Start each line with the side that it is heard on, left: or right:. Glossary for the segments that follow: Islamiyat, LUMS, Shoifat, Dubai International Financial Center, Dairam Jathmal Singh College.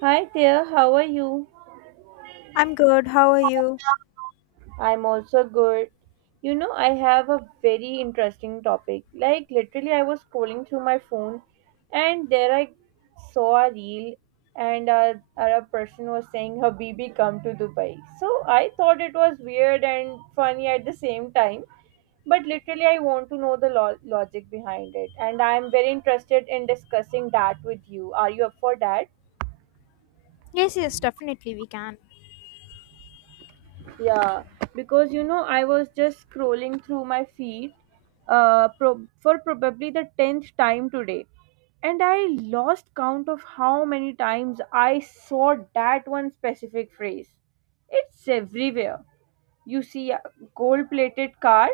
right: Hi there, how are you?
left: I'm good. How are you?
right: I'm also good. I have a very interesting topic. Like, literally, I was scrolling through my phone and there I saw a reel and a person was saying, "Habibi, come to Dubai." So I thought it was weird and funny at the same time. But literally, I want to know the logic behind it. And I'm very interested in discussing that with you. Are you up for that?
left: Yes, yes, definitely we can.
right: Yeah, because you know, I was just scrolling through my feed for probably the 10th time today, and I lost count of how many times I saw that one specific phrase. It's everywhere. You see a gold plated car,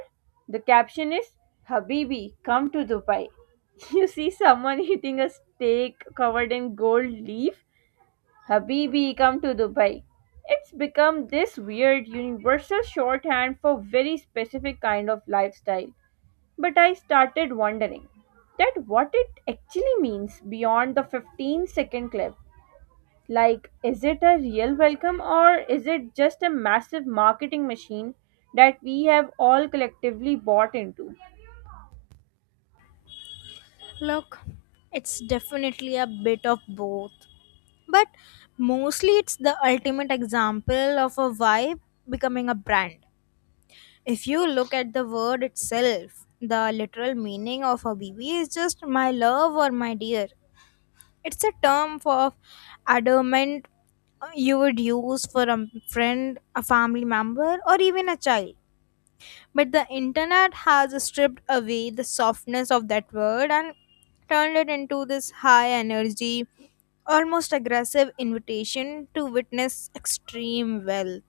right: the caption is "Habibi, come to Dubai." You see someone eating a steak covered in gold leaf, "Habibi, come to Dubai." It's become this weird universal shorthand for very specific kind of lifestyle. But I started wondering that what it actually means beyond the 15-second clip. Like, is it a real welcome or is it just a massive marketing machine that we have all collectively bought into?
left: Look, it's definitely a bit of both. But mostly it's the ultimate example of a vibe becoming a brand. If you look at the word itself, the literal meaning of a BB is just my love or my dear. It's a term for adornment you would use for a friend, a family member, or even a child. But the internet has stripped away the softness of that word and turned it into this high energy, almost aggressive invitation to witness extreme wealth.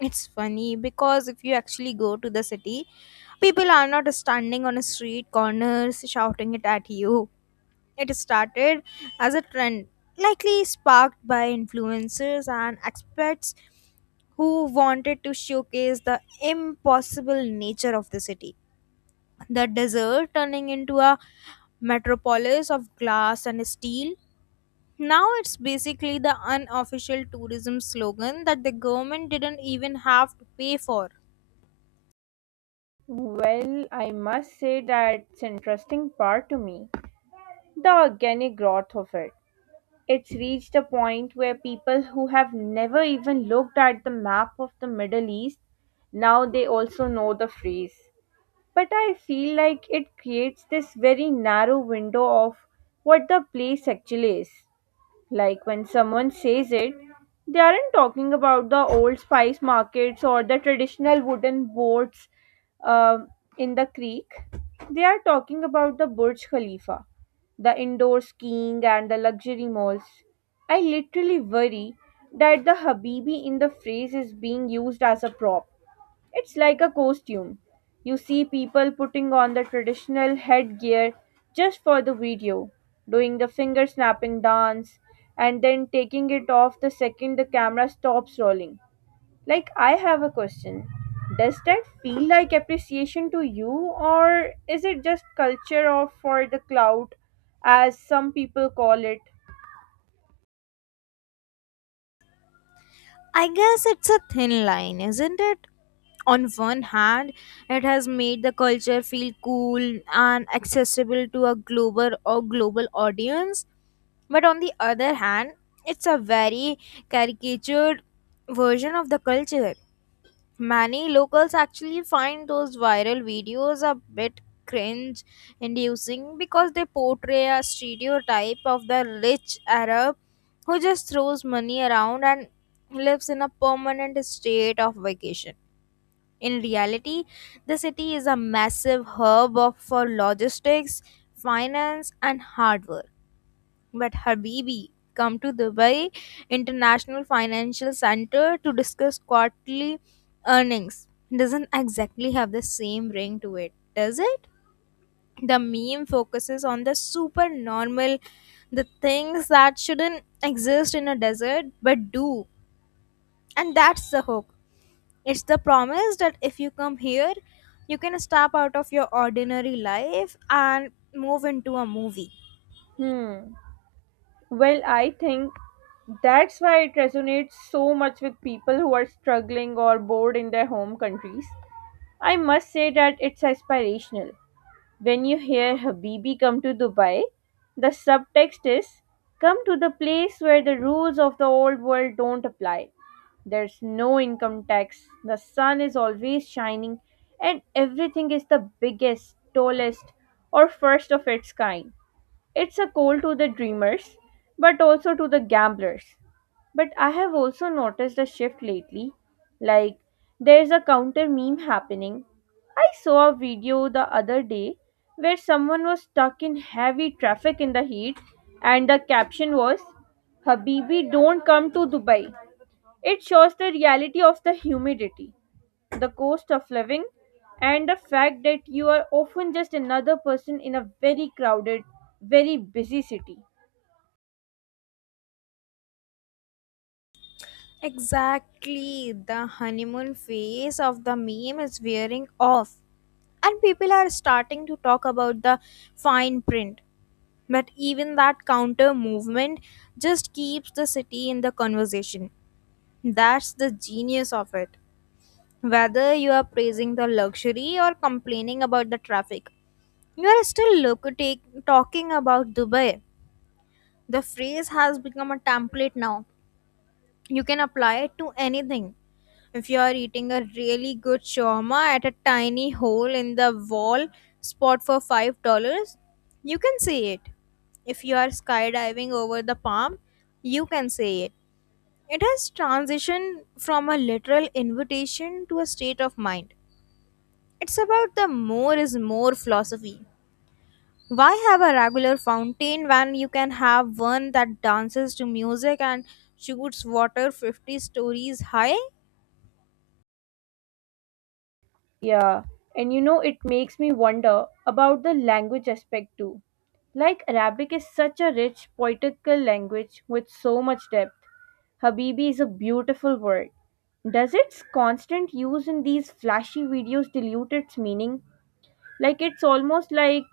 left: It's funny because if you actually go to the city, people are not standing on a street corners shouting it at you. It started as a trend, likely sparked by influencers and experts who wanted to showcase the impossible nature of the city. The desert turning into a metropolis of glass and steel. Now it's basically the unofficial tourism slogan that the government didn't even have to pay for.
right: Well, I must say that's interesting part to me. The organic growth of it. It's reached a point where people who have never even looked at the map of the Middle East now they also know the phrase. But I feel like it creates this very narrow window of what the place actually is. Like when someone says it, they aren't talking about the old spice markets or the traditional wooden boats um, in the creek. They are talking about the Burj Khalifa, the indoor skiing, and the luxury malls. I literally worry that the Habibi in the phrase is being used as a prop, it's like a costume. You see people putting on the traditional headgear just for the video, doing the finger snapping dance, and then taking it off the second the camera stops rolling. Like, I have a question. Does that feel like appreciation to you, or is it just culture of for the clout, as some people call it?
left: I guess it's a thin line, isn't it? On one hand, it has made the culture feel cool and accessible to a global or global audience, but on the other hand, it's a very caricatured version of the culture. Many locals actually find those viral videos a bit cringe inducing because they portray a stereotype of the rich Arab who just throws money around and lives in a permanent state of vacation. In reality, the city is a massive hub for logistics, finance, and hard work. But Habibi, come to Dubai International Financial Center to discuss quarterly earnings doesn't exactly have the same ring to it, does it? The meme focuses on the super normal, the things that shouldn't exist in a desert but do. And that's the hook. It's the promise that if you come here, you can step out of your ordinary life and move into a movie.
right: Hmm. Well, I think that's why it resonates so much with people who are struggling or bored in their home countries. I must say that it's aspirational. When you hear "Habibi, come to Dubai," the subtext is come to the place where the rules of the old world don't apply. There's no income tax, the sun is always shining, and everything is the biggest, tallest, or first of its kind. It's a call to the dreamers, but also to the gamblers. But I have also noticed a shift lately. Like, there's a counter meme happening. I saw a video the other day where someone was stuck in heavy traffic in the heat, and the caption was, "Habibi, don't come to Dubai." It shows the reality of the humidity, the cost of living, and the fact that you are often just another person in a very crowded, very busy city.
left: Exactly. The honeymoon phase of the meme is wearing off, and people are starting to talk about the fine print. But even that counter movement just keeps the city in the conversation. That's the genius of it. Whether you are praising the luxury or complaining about the traffic, you are still talking about Dubai. The phrase has become a template now. You can apply it to anything. If you are eating a really good shawarma at a tiny hole in the wall spot for $5, you can see it. If you are skydiving over the palm, you can see it. It has transitioned from a literal invitation to a state of mind. It's about the more is more philosophy. Why have a regular fountain when you can have one that dances to music and shoots water 50 stories high?
right: Yeah, and you know, it makes me wonder about the language aspect too. Like Arabic is such a rich poetical language with so much depth. Habibi is a beautiful word. Does its constant use in these flashy videos dilute its meaning? Like it's almost like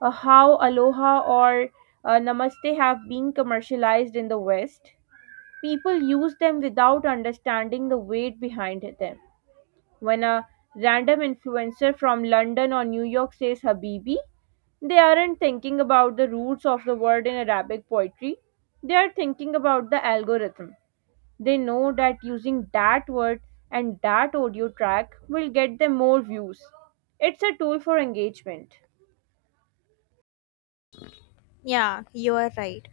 right: how aloha or namaste have been commercialized in the West. People use them without understanding the weight behind them. When a random influencer from London or New York says Habibi, they aren't thinking about the roots of the word in Arabic poetry. They are thinking about the algorithm. They know that using that word and that audio track will get them more views. It's a tool for engagement.
left: Yeah, you are right.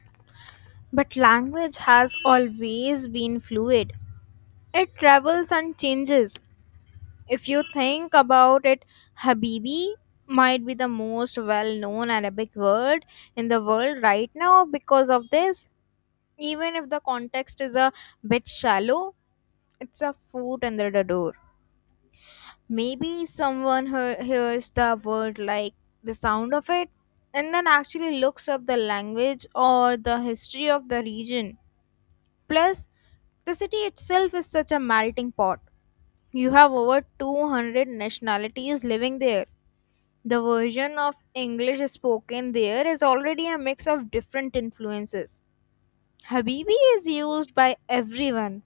left: But language has always been fluid. It travels and changes. If you think about it, Habibi might be the most well known Arabic word in the world right now because of this. Even if the context is a bit shallow, it's a foot under the door. Maybe someone hears the word like the sound of it and then actually looks up the language or the history of the region. Plus, the city itself is such a melting pot. You have over 200 nationalities living there. The version of English spoken there is already a mix of different influences. Habibi is used by everyone,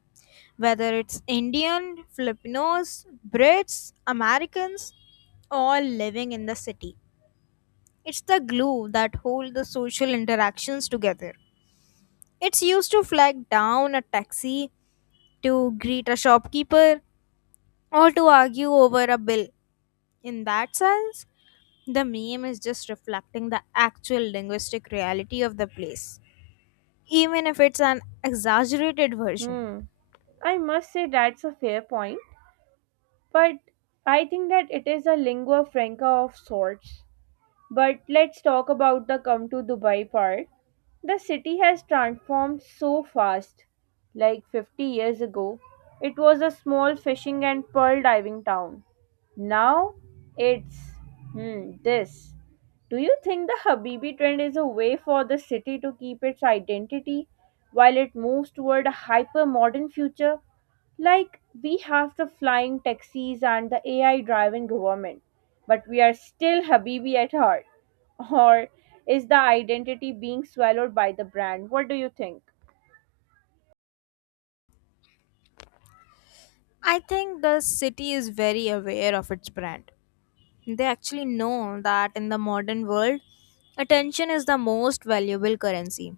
left: whether it's Indian, Filipinos, Brits, Americans, all living in the city. It's the glue that holds the social interactions together. It's used to flag down a taxi, to greet a shopkeeper, or to argue over a bill. In that sense, the meme is just reflecting the actual linguistic reality of the place, even if it's an exaggerated version.
right: Hmm. I must say that's a fair point, but I think that it is a lingua franca of sorts. But let's talk about the "come to Dubai" part. The city has transformed so fast. Like 50 years ago, it was a small fishing and pearl diving town. Now it's this. Do you think the Habibi trend is a way for the city to keep its identity while it moves toward a hyper modern future? Like, we have the flying taxis and the AI driven government, but we are still Habibi at heart. Or is the identity being swallowed by the brand? What do you think?
left: I think the city is very aware of its brand. They actually know that in the modern world, attention is the most valuable currency.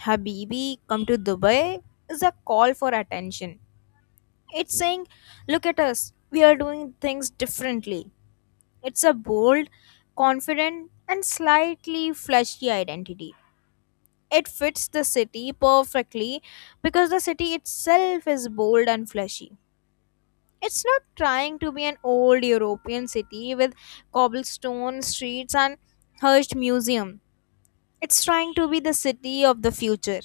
left: Habibi, come to Dubai is a call for attention. It's saying, look at us, we are doing things differently. It's a bold, confident, and slightly flashy identity. It fits the city perfectly because the city itself is bold and flashy. It's not trying to be an old European city with cobblestone streets and hushed museum. It's trying to be the city of the future.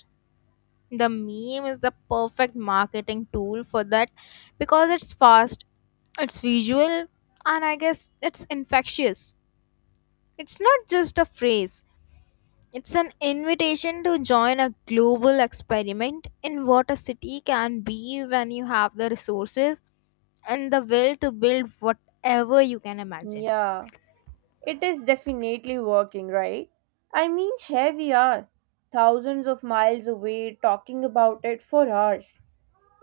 left: The meme is the perfect marketing tool for that because it's fast, it's visual, and I guess it's infectious. It's not just a phrase, it's an invitation to join a global experiment in what a city can be when you have the resources and the will to build whatever you can imagine.
right: Yeah, it is definitely working, right? I mean, here we are, thousands of miles away, talking about it for hours.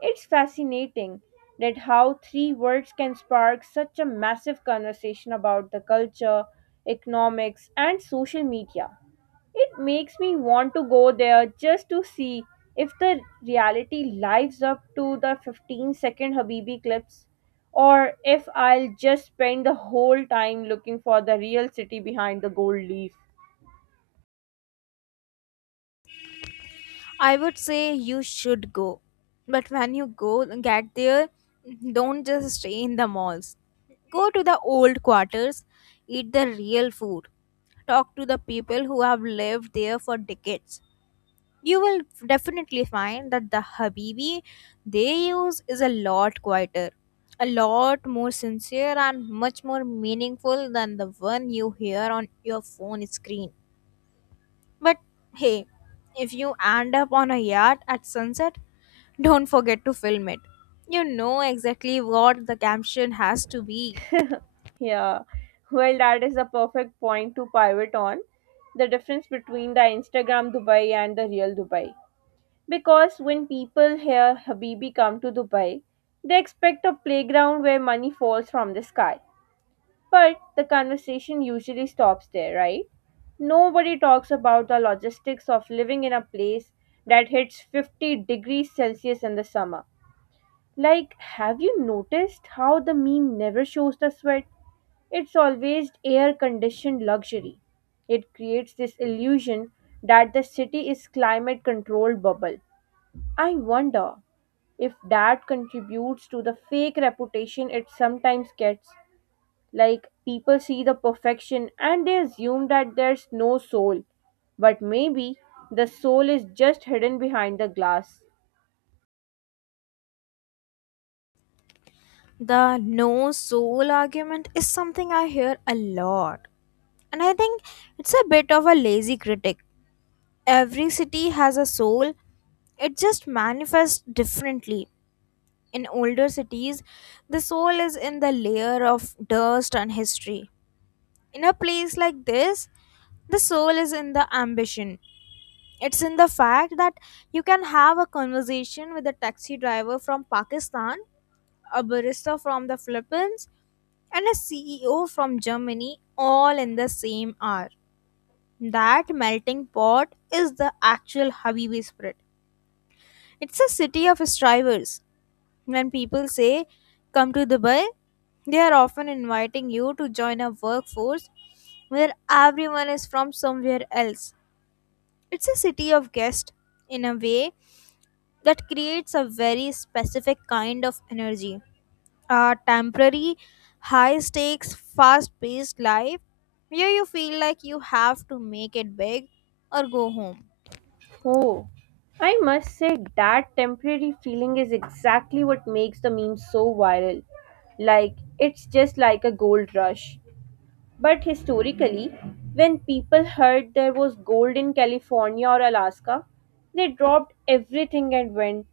right: It's fascinating that how three words can spark such a massive conversation about the culture, economics, and social media. It makes me want to go there just to see if the reality lives up to the 15-second Habibi clips or if I'll just spend the whole time looking for the real city behind the gold leaf.
left: I would say you should go. But when you go get there, don't just stay in the malls. Go to the old quarters, eat the real food, talk to the people who have lived there for decades. You will definitely find that the Habibi they use is a lot quieter, a lot more sincere, and much more meaningful than the one you hear on your phone screen. But hey, if you end up on a yacht at sunset, don't forget to film it. You know exactly what the caption has to be.
right: Yeah, well, that is the perfect point to pivot on: the difference between the Instagram Dubai and the real Dubai. Because when people hear "Habibi, come to Dubai," they expect a playground where money falls from the sky. But the conversation usually stops there, right? Nobody talks about the logistics of living in a place that hits 50 degrees Celsius in the summer. Like, have you noticed how the meme never shows the sweat? It's always air conditioned luxury. It creates this illusion that the city is climate controlled bubble. I wonder if that contributes to the fake reputation it sometimes gets. Like people see the perfection and they assume that there's no soul. But maybe the soul is just hidden behind the glass.
left: The no soul argument is something I hear a lot, and I think it's a bit of a lazy critic. Every city has a soul, it just manifests differently. In older cities, the soul is in the layer of dust and history. In a place like this, the soul is in the ambition. It's in the fact that you can have a conversation with a taxi driver from Pakistan, a barista from the Philippines, and a CEO from Germany all in the same hour. That melting pot is the actual Habibi spirit. It's a city of strivers. When people say, come to Dubai, they are often inviting you to join a workforce where everyone is from somewhere else. It's a city of guests in a way that creates a very specific kind of energy. A temporary, high stakes, fast paced life where you feel like you have to make it big or go home.
right: Oh, I must say that temporary feeling is exactly what makes the meme so viral. Like, it's just like a gold rush. But historically, when people heard there was gold in California or Alaska, they dropped everything and went.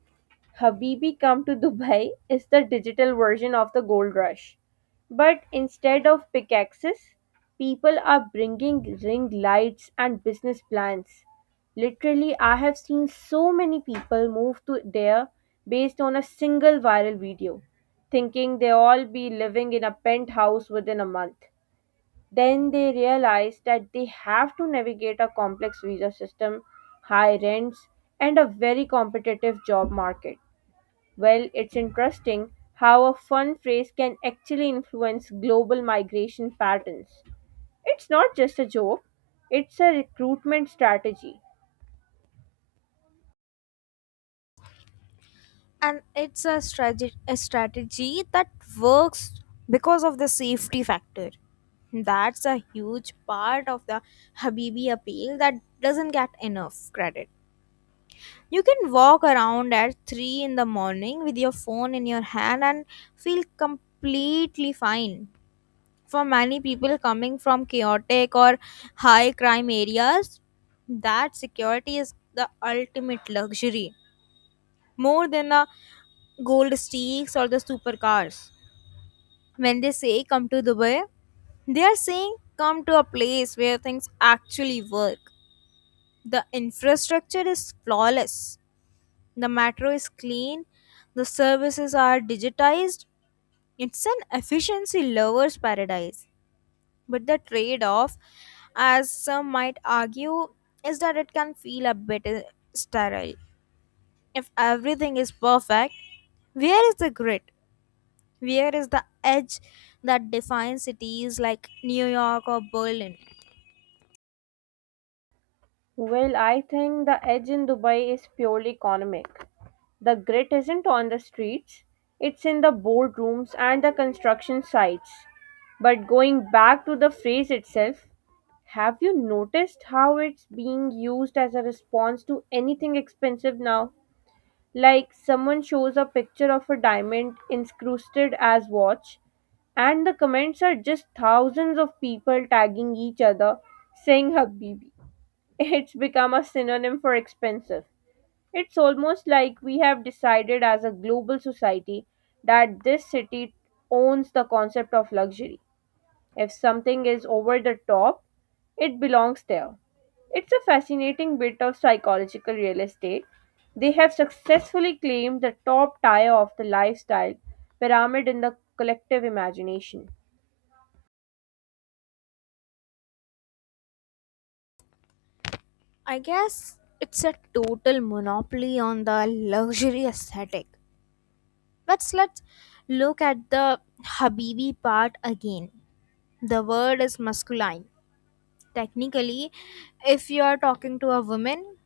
right: "Habibi Come to Dubai" is the digital version of the gold rush. But instead of pickaxes, people are bringing ring lights and business plans. Literally, I have seen so many people move to there based on a single viral video, thinking they all be living in a penthouse within a month. Then they realize that they have to navigate a complex visa system, high rents, and a very competitive job market. Well, it's interesting how a fun phrase can actually influence global migration patterns. It's not just a joke, it's a recruitment strategy.
left: And it's a strategy that works because of the safety factor. That's a huge part of the habibi appeal that doesn't get enough credit. You can walk around at 3 in the morning with your phone in your hand and feel completely fine. For many people coming from chaotic or high crime areas, that security is the ultimate luxury, more than a gold stakes or the supercars. When they say come to Dubai, they are saying come to a place where things actually work. The infrastructure is flawless, the metro is clean, the services are digitized. It's an efficiency lover's paradise. But the trade off, as some might argue, is that it can feel a bit sterile. If everything is perfect, where is the grit? Where is the edge that defines cities like New York or Berlin?
right: Well, I think the edge in Dubai is purely economic. The grit isn't on the streets, it's in the boardrooms and the construction sites. But going back to the phrase itself, have you noticed how it's being used as a response to anything expensive now? Like someone shows a picture of a diamond incrusted as watch and the comments are just thousands of people tagging each other saying habibi. It's become a synonym for expensive. It's almost like we have decided as a global society that this city owns the concept of luxury. If something is over the top, it belongs there. It's a fascinating bit of psychological real estate. They have successfully claimed the top tier of the lifestyle pyramid in the collective imagination.
left: I guess it's a total monopoly on the luxury aesthetic. Let's look at the Habibi part again. The word is masculine. Technically, if you are talking to a woman,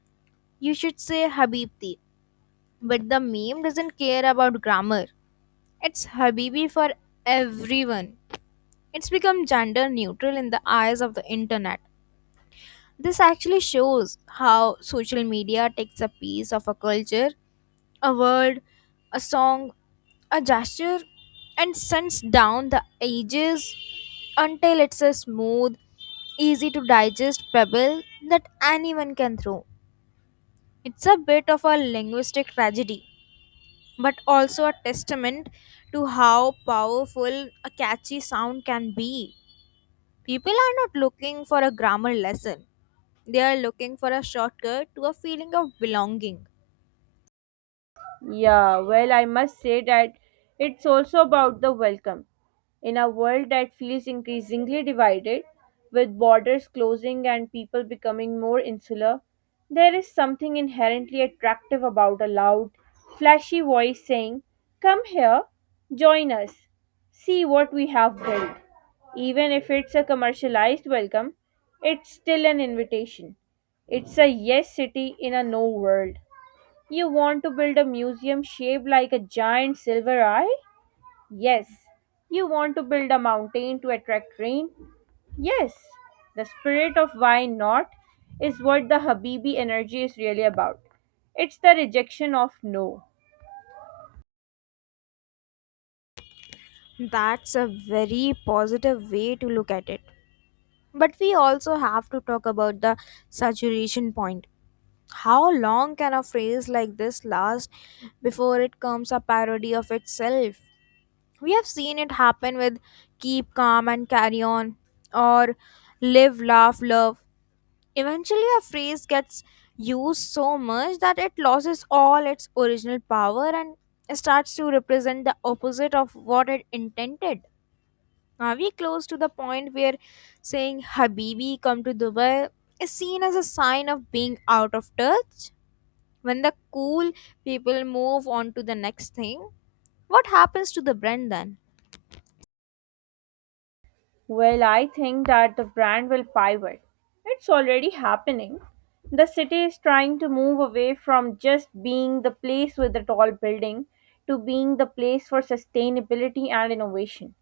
left: you should say Habibti. But the meme doesn't care about grammar. It's Habibi for everyone. It's become gender neutral in the eyes of the internet. This actually shows how social media takes a piece of a culture, a word, a song, a gesture, and sends down the ages until it's a smooth, easy to digest pebble that anyone can throw. It's a bit of a linguistic tragedy, but also a testament to how powerful a catchy sound can be. People are not looking for a grammar lesson. They are looking for a shortcut to a feeling of belonging.
right: Yeah, well, I must say that it's also about the welcome. In a world that feels increasingly divided, with borders closing and people becoming more insular, there is something inherently attractive about a loud, flashy voice saying, "Come here, join us, see what we have built." Even if it's a commercialized welcome, it's still an invitation. It's a yes city in a no world. You want to build a museum shaped like a giant silver eye? Yes. You want to build a mountain to attract rain? Yes. The spirit of "why not" is what the Habibi energy is really about. It's the rejection of no.
left: That's a very positive way to look at it. But we also have to talk about the saturation point. How long can a phrase like this last before it becomes a parody of itself? We have seen it happen with keep calm and carry on, or live, laugh, love. Eventually, a phrase gets used so much that it loses all its original power and starts to represent the opposite of what it intended. Are we close to the point where saying Habibi come to Dubai is seen as a sign of being out of touch? When the cool people move on to the next thing, what happens to the brand then?
right: Well, I think that the brand will pivot. It's already happening. The city is trying to move away from just being the place with the tall building to being the place for sustainability and innovation.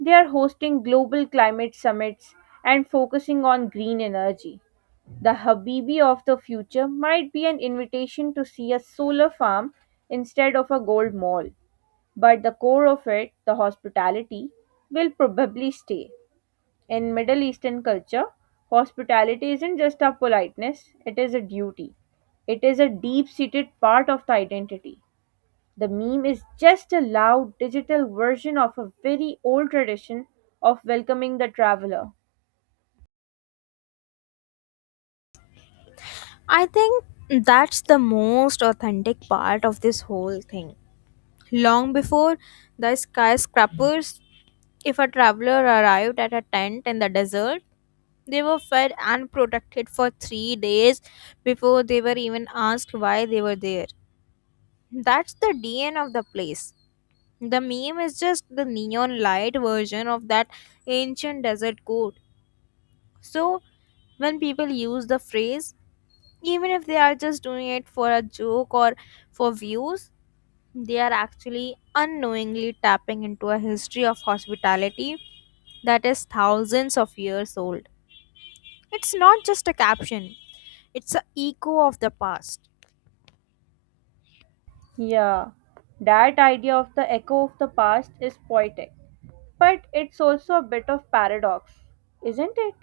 right: They are hosting global climate summits and focusing on green energy. The Habibi of the future might be an invitation to see a solar farm instead of a gold mall, but the core of it, the hospitality, will probably stay. In Middle Eastern culture, hospitality isn't just a politeness, it is a duty. It is a deep seated part of the identity. The meme is just a loud digital version of a very old tradition of welcoming the traveler.
left: I think that's the most authentic part of this whole thing. Long before the skyscrapers, if a traveler arrived at a tent in the desert, they were fed and protected for 3 days before they were even asked why they were there. That's the DNA of the place. The meme is just the neon light version of that ancient desert code. So, when people use the phrase, even if they are just doing it for a joke or for views, they are actually unknowingly tapping into a history of hospitality that is thousands of years old. It's not just a caption, it's an echo of the past.
right: Yeah, that idea of the echo of the past is poetic, but it's also a bit of paradox, isn't it?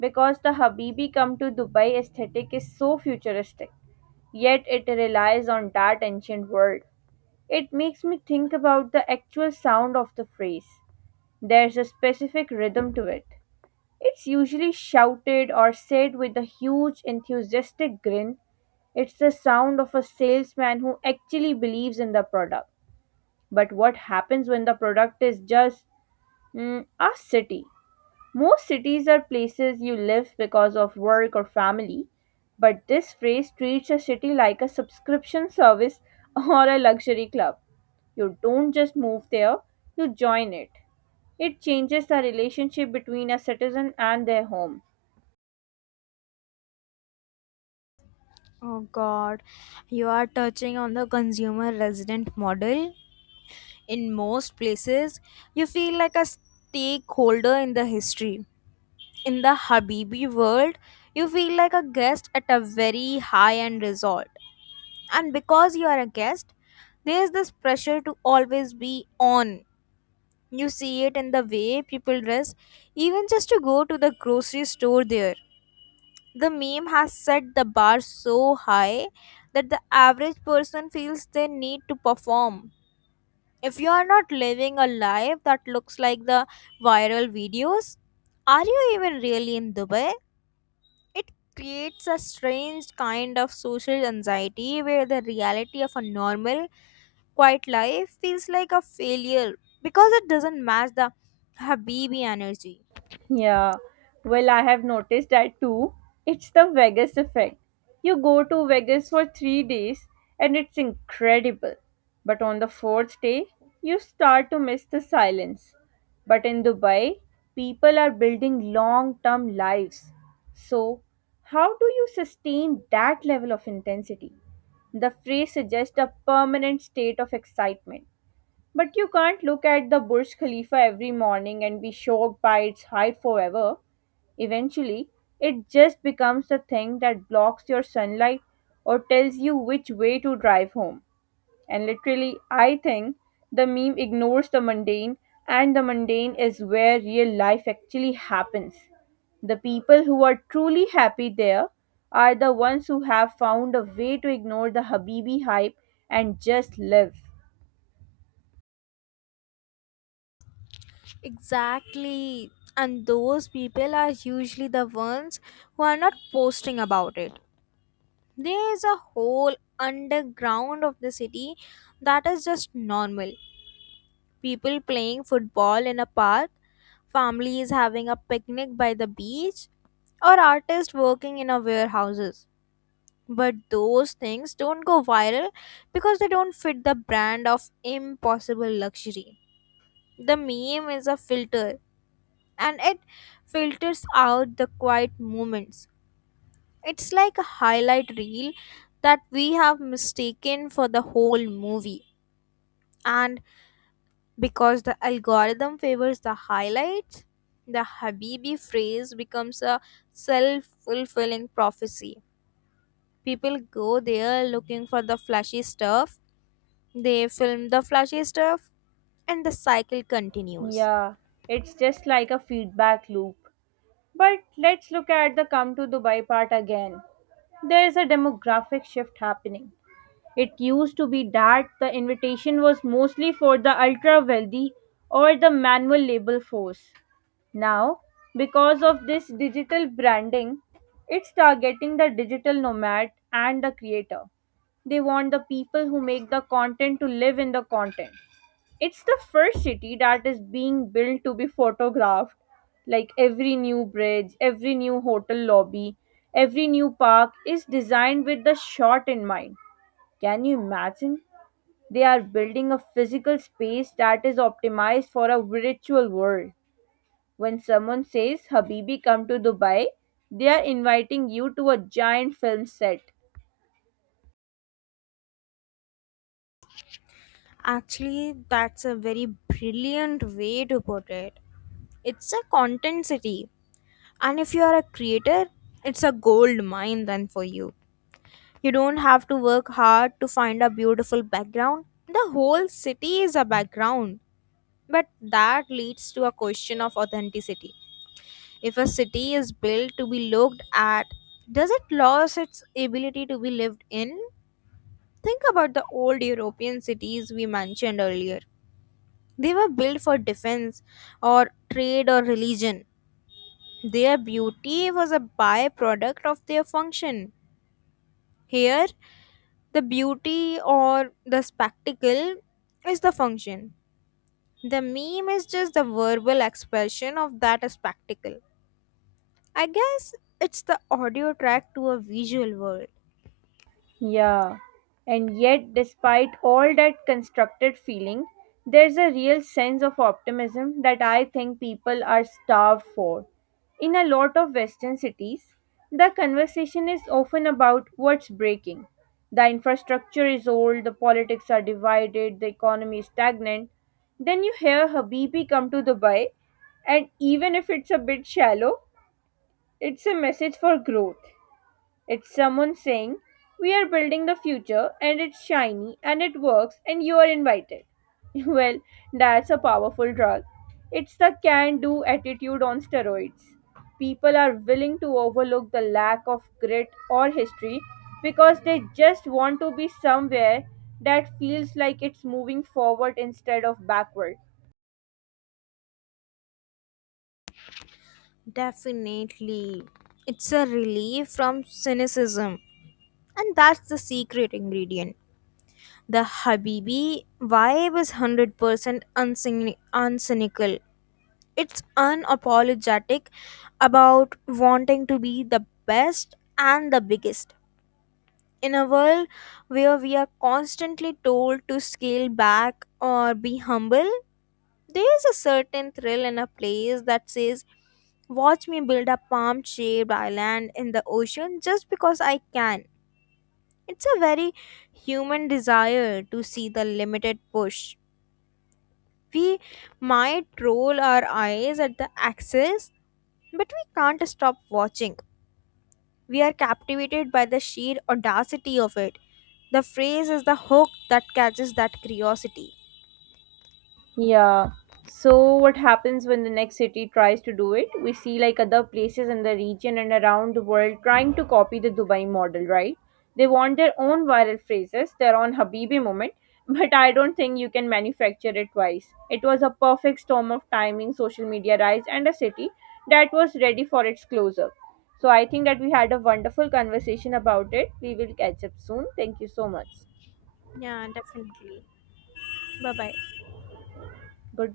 right: Because the "Habibi come to Dubai" aesthetic is so futuristic, yet it relies on that ancient word. It makes me think about the actual sound of the phrase. There's a specific rhythm to it. It's usually shouted or said with a huge, enthusiastic grin. It's the sound of a salesman who actually believes in the product. But what happens when the product is just a city? Most cities are places you live because of work or family, but this phrase treats a city like a subscription service or a luxury club. You don't just move there, you join it. It changes the relationship between a citizen and their home.
left: Oh god, you are touching on the consumer resident model. In most places, you feel like a stakeholder in the history. In the Habibi world, you feel like a guest at a very high end resort. And because you are a guest, there's this pressure to always be on. You see it in the way people dress, even just to go to the grocery store there. The meme has set the bar so high that the average person feels they need to perform. If you are not living a life that looks like the viral videos, are you even really in Dubai? It creates a strange kind of social anxiety where the reality of a normal, quiet life feels like a failure because it doesn't match the Habibi energy.
right: Yeah, well, I have noticed that too. It's the Vegas effect. You go to Vegas for 3 days and it's incredible. But on the fourth day, you start to miss the silence. But in Dubai, people are building long term lives. So how do you sustain that level of intensity? The phrase suggests a permanent state of excitement. But you can't look at the Burj Khalifa every morning and be shocked by its height forever. Eventually, it just becomes the thing that blocks your sunlight or tells you which way to drive home. And literally, I think the meme ignores the mundane, and the mundane is where real life actually happens. The people who are truly happy there are the ones who have found a way to ignore the Habibi hype and just live.
left: Exactly. And those people are usually the ones who are not posting about it. There is a whole underground of the city that is just normal. People playing football in a park, families having a picnic by the beach, or artists working in a warehouses. But those things don't go viral because they don't fit the brand of impossible luxury. The meme is a filter and it filters out the quiet moments. It's like a highlight reel that we have mistaken for the whole movie. And because the algorithm favors the highlights, the Habibi phrase becomes a self fulfilling prophecy. People go there looking for the flashy stuff, they film the flashy stuff, and the cycle continues.
right: Yeah, it's just like a feedback loop. But let's look at the "come to Dubai" part again. There is a demographic shift happening. It used to be that the invitation was mostly for the ultra wealthy or the manual labor force. Now, because of this digital branding, it's targeting the digital nomad and the creator. They want the people who make the content to live in the content. It's the first city that is being built to be photographed. Like, every new bridge, every new hotel lobby, every new park is designed with the shot in mind. Can you imagine? They are building a physical space that is optimized for a virtual world. When someone says, "Habibi, come to Dubai," they are inviting you to a giant film set.
left: Actually, that's a very brilliant way to put it. It's a content city. And if you are a creator, it's a gold mine then for you. You don't have to work hard to find a beautiful background. The whole city is a background. But that leads to a question of authenticity. If a city is built to be looked at, does it lose its ability to be lived in? Think about the old European cities we mentioned earlier. They were built for defense or trade or religion. Their beauty was a byproduct of their function. Here, the beauty or the spectacle is the function. The meme is just the verbal expression of that spectacle. I guess it's the audio track to a visual world.
right: Yeah, and yet, despite all that constructed feeling, there's a real sense of optimism that I think people are starved for. In a lot of Western cities, the conversation is often about what's breaking. The infrastructure is old, the politics are divided, the economy is stagnant. Then you hear "Habibi, come to Dubai," and even if it's a bit shallow, it's a message for growth. It's someone saying, "We are building the future, and it's shiny and it works and you are invited." Well, that's a powerful drug. It's the can do attitude on steroids. People are willing to overlook the lack of grit or history because they just want to be somewhere that feels like it's moving forward instead of backward.
left: Definitely. It's a relief from cynicism. And that's the secret ingredient. The Habibi vibe is 100% uncynical. It's unapologetic about wanting to be the best and the biggest. In a world where we are constantly told to scale back or be humble, there is a certain thrill in a place that says, Watch me build a palm shaped island in the ocean just because I can. It's a very human desire to see the limited push. We might roll our eyes at the axis, but we can't stop watching. We are captivated by the sheer audacity of it. The phrase is the hook that catches that curiosity.
right: Yeah. So what happens when the next city tries to do it? We see, like, other places in the region and around the world trying to copy the Dubai model, right? They want their own viral phrases, their own Habibi moment, but I don't think you can manufacture it twice. It was a perfect storm of timing, social media rise, and a city that was ready for its close-up. So I think that we had a wonderful conversation about it. We will catch up soon. Thank you so much.
left: Yeah, definitely. Bye bye.
right: Goodbye.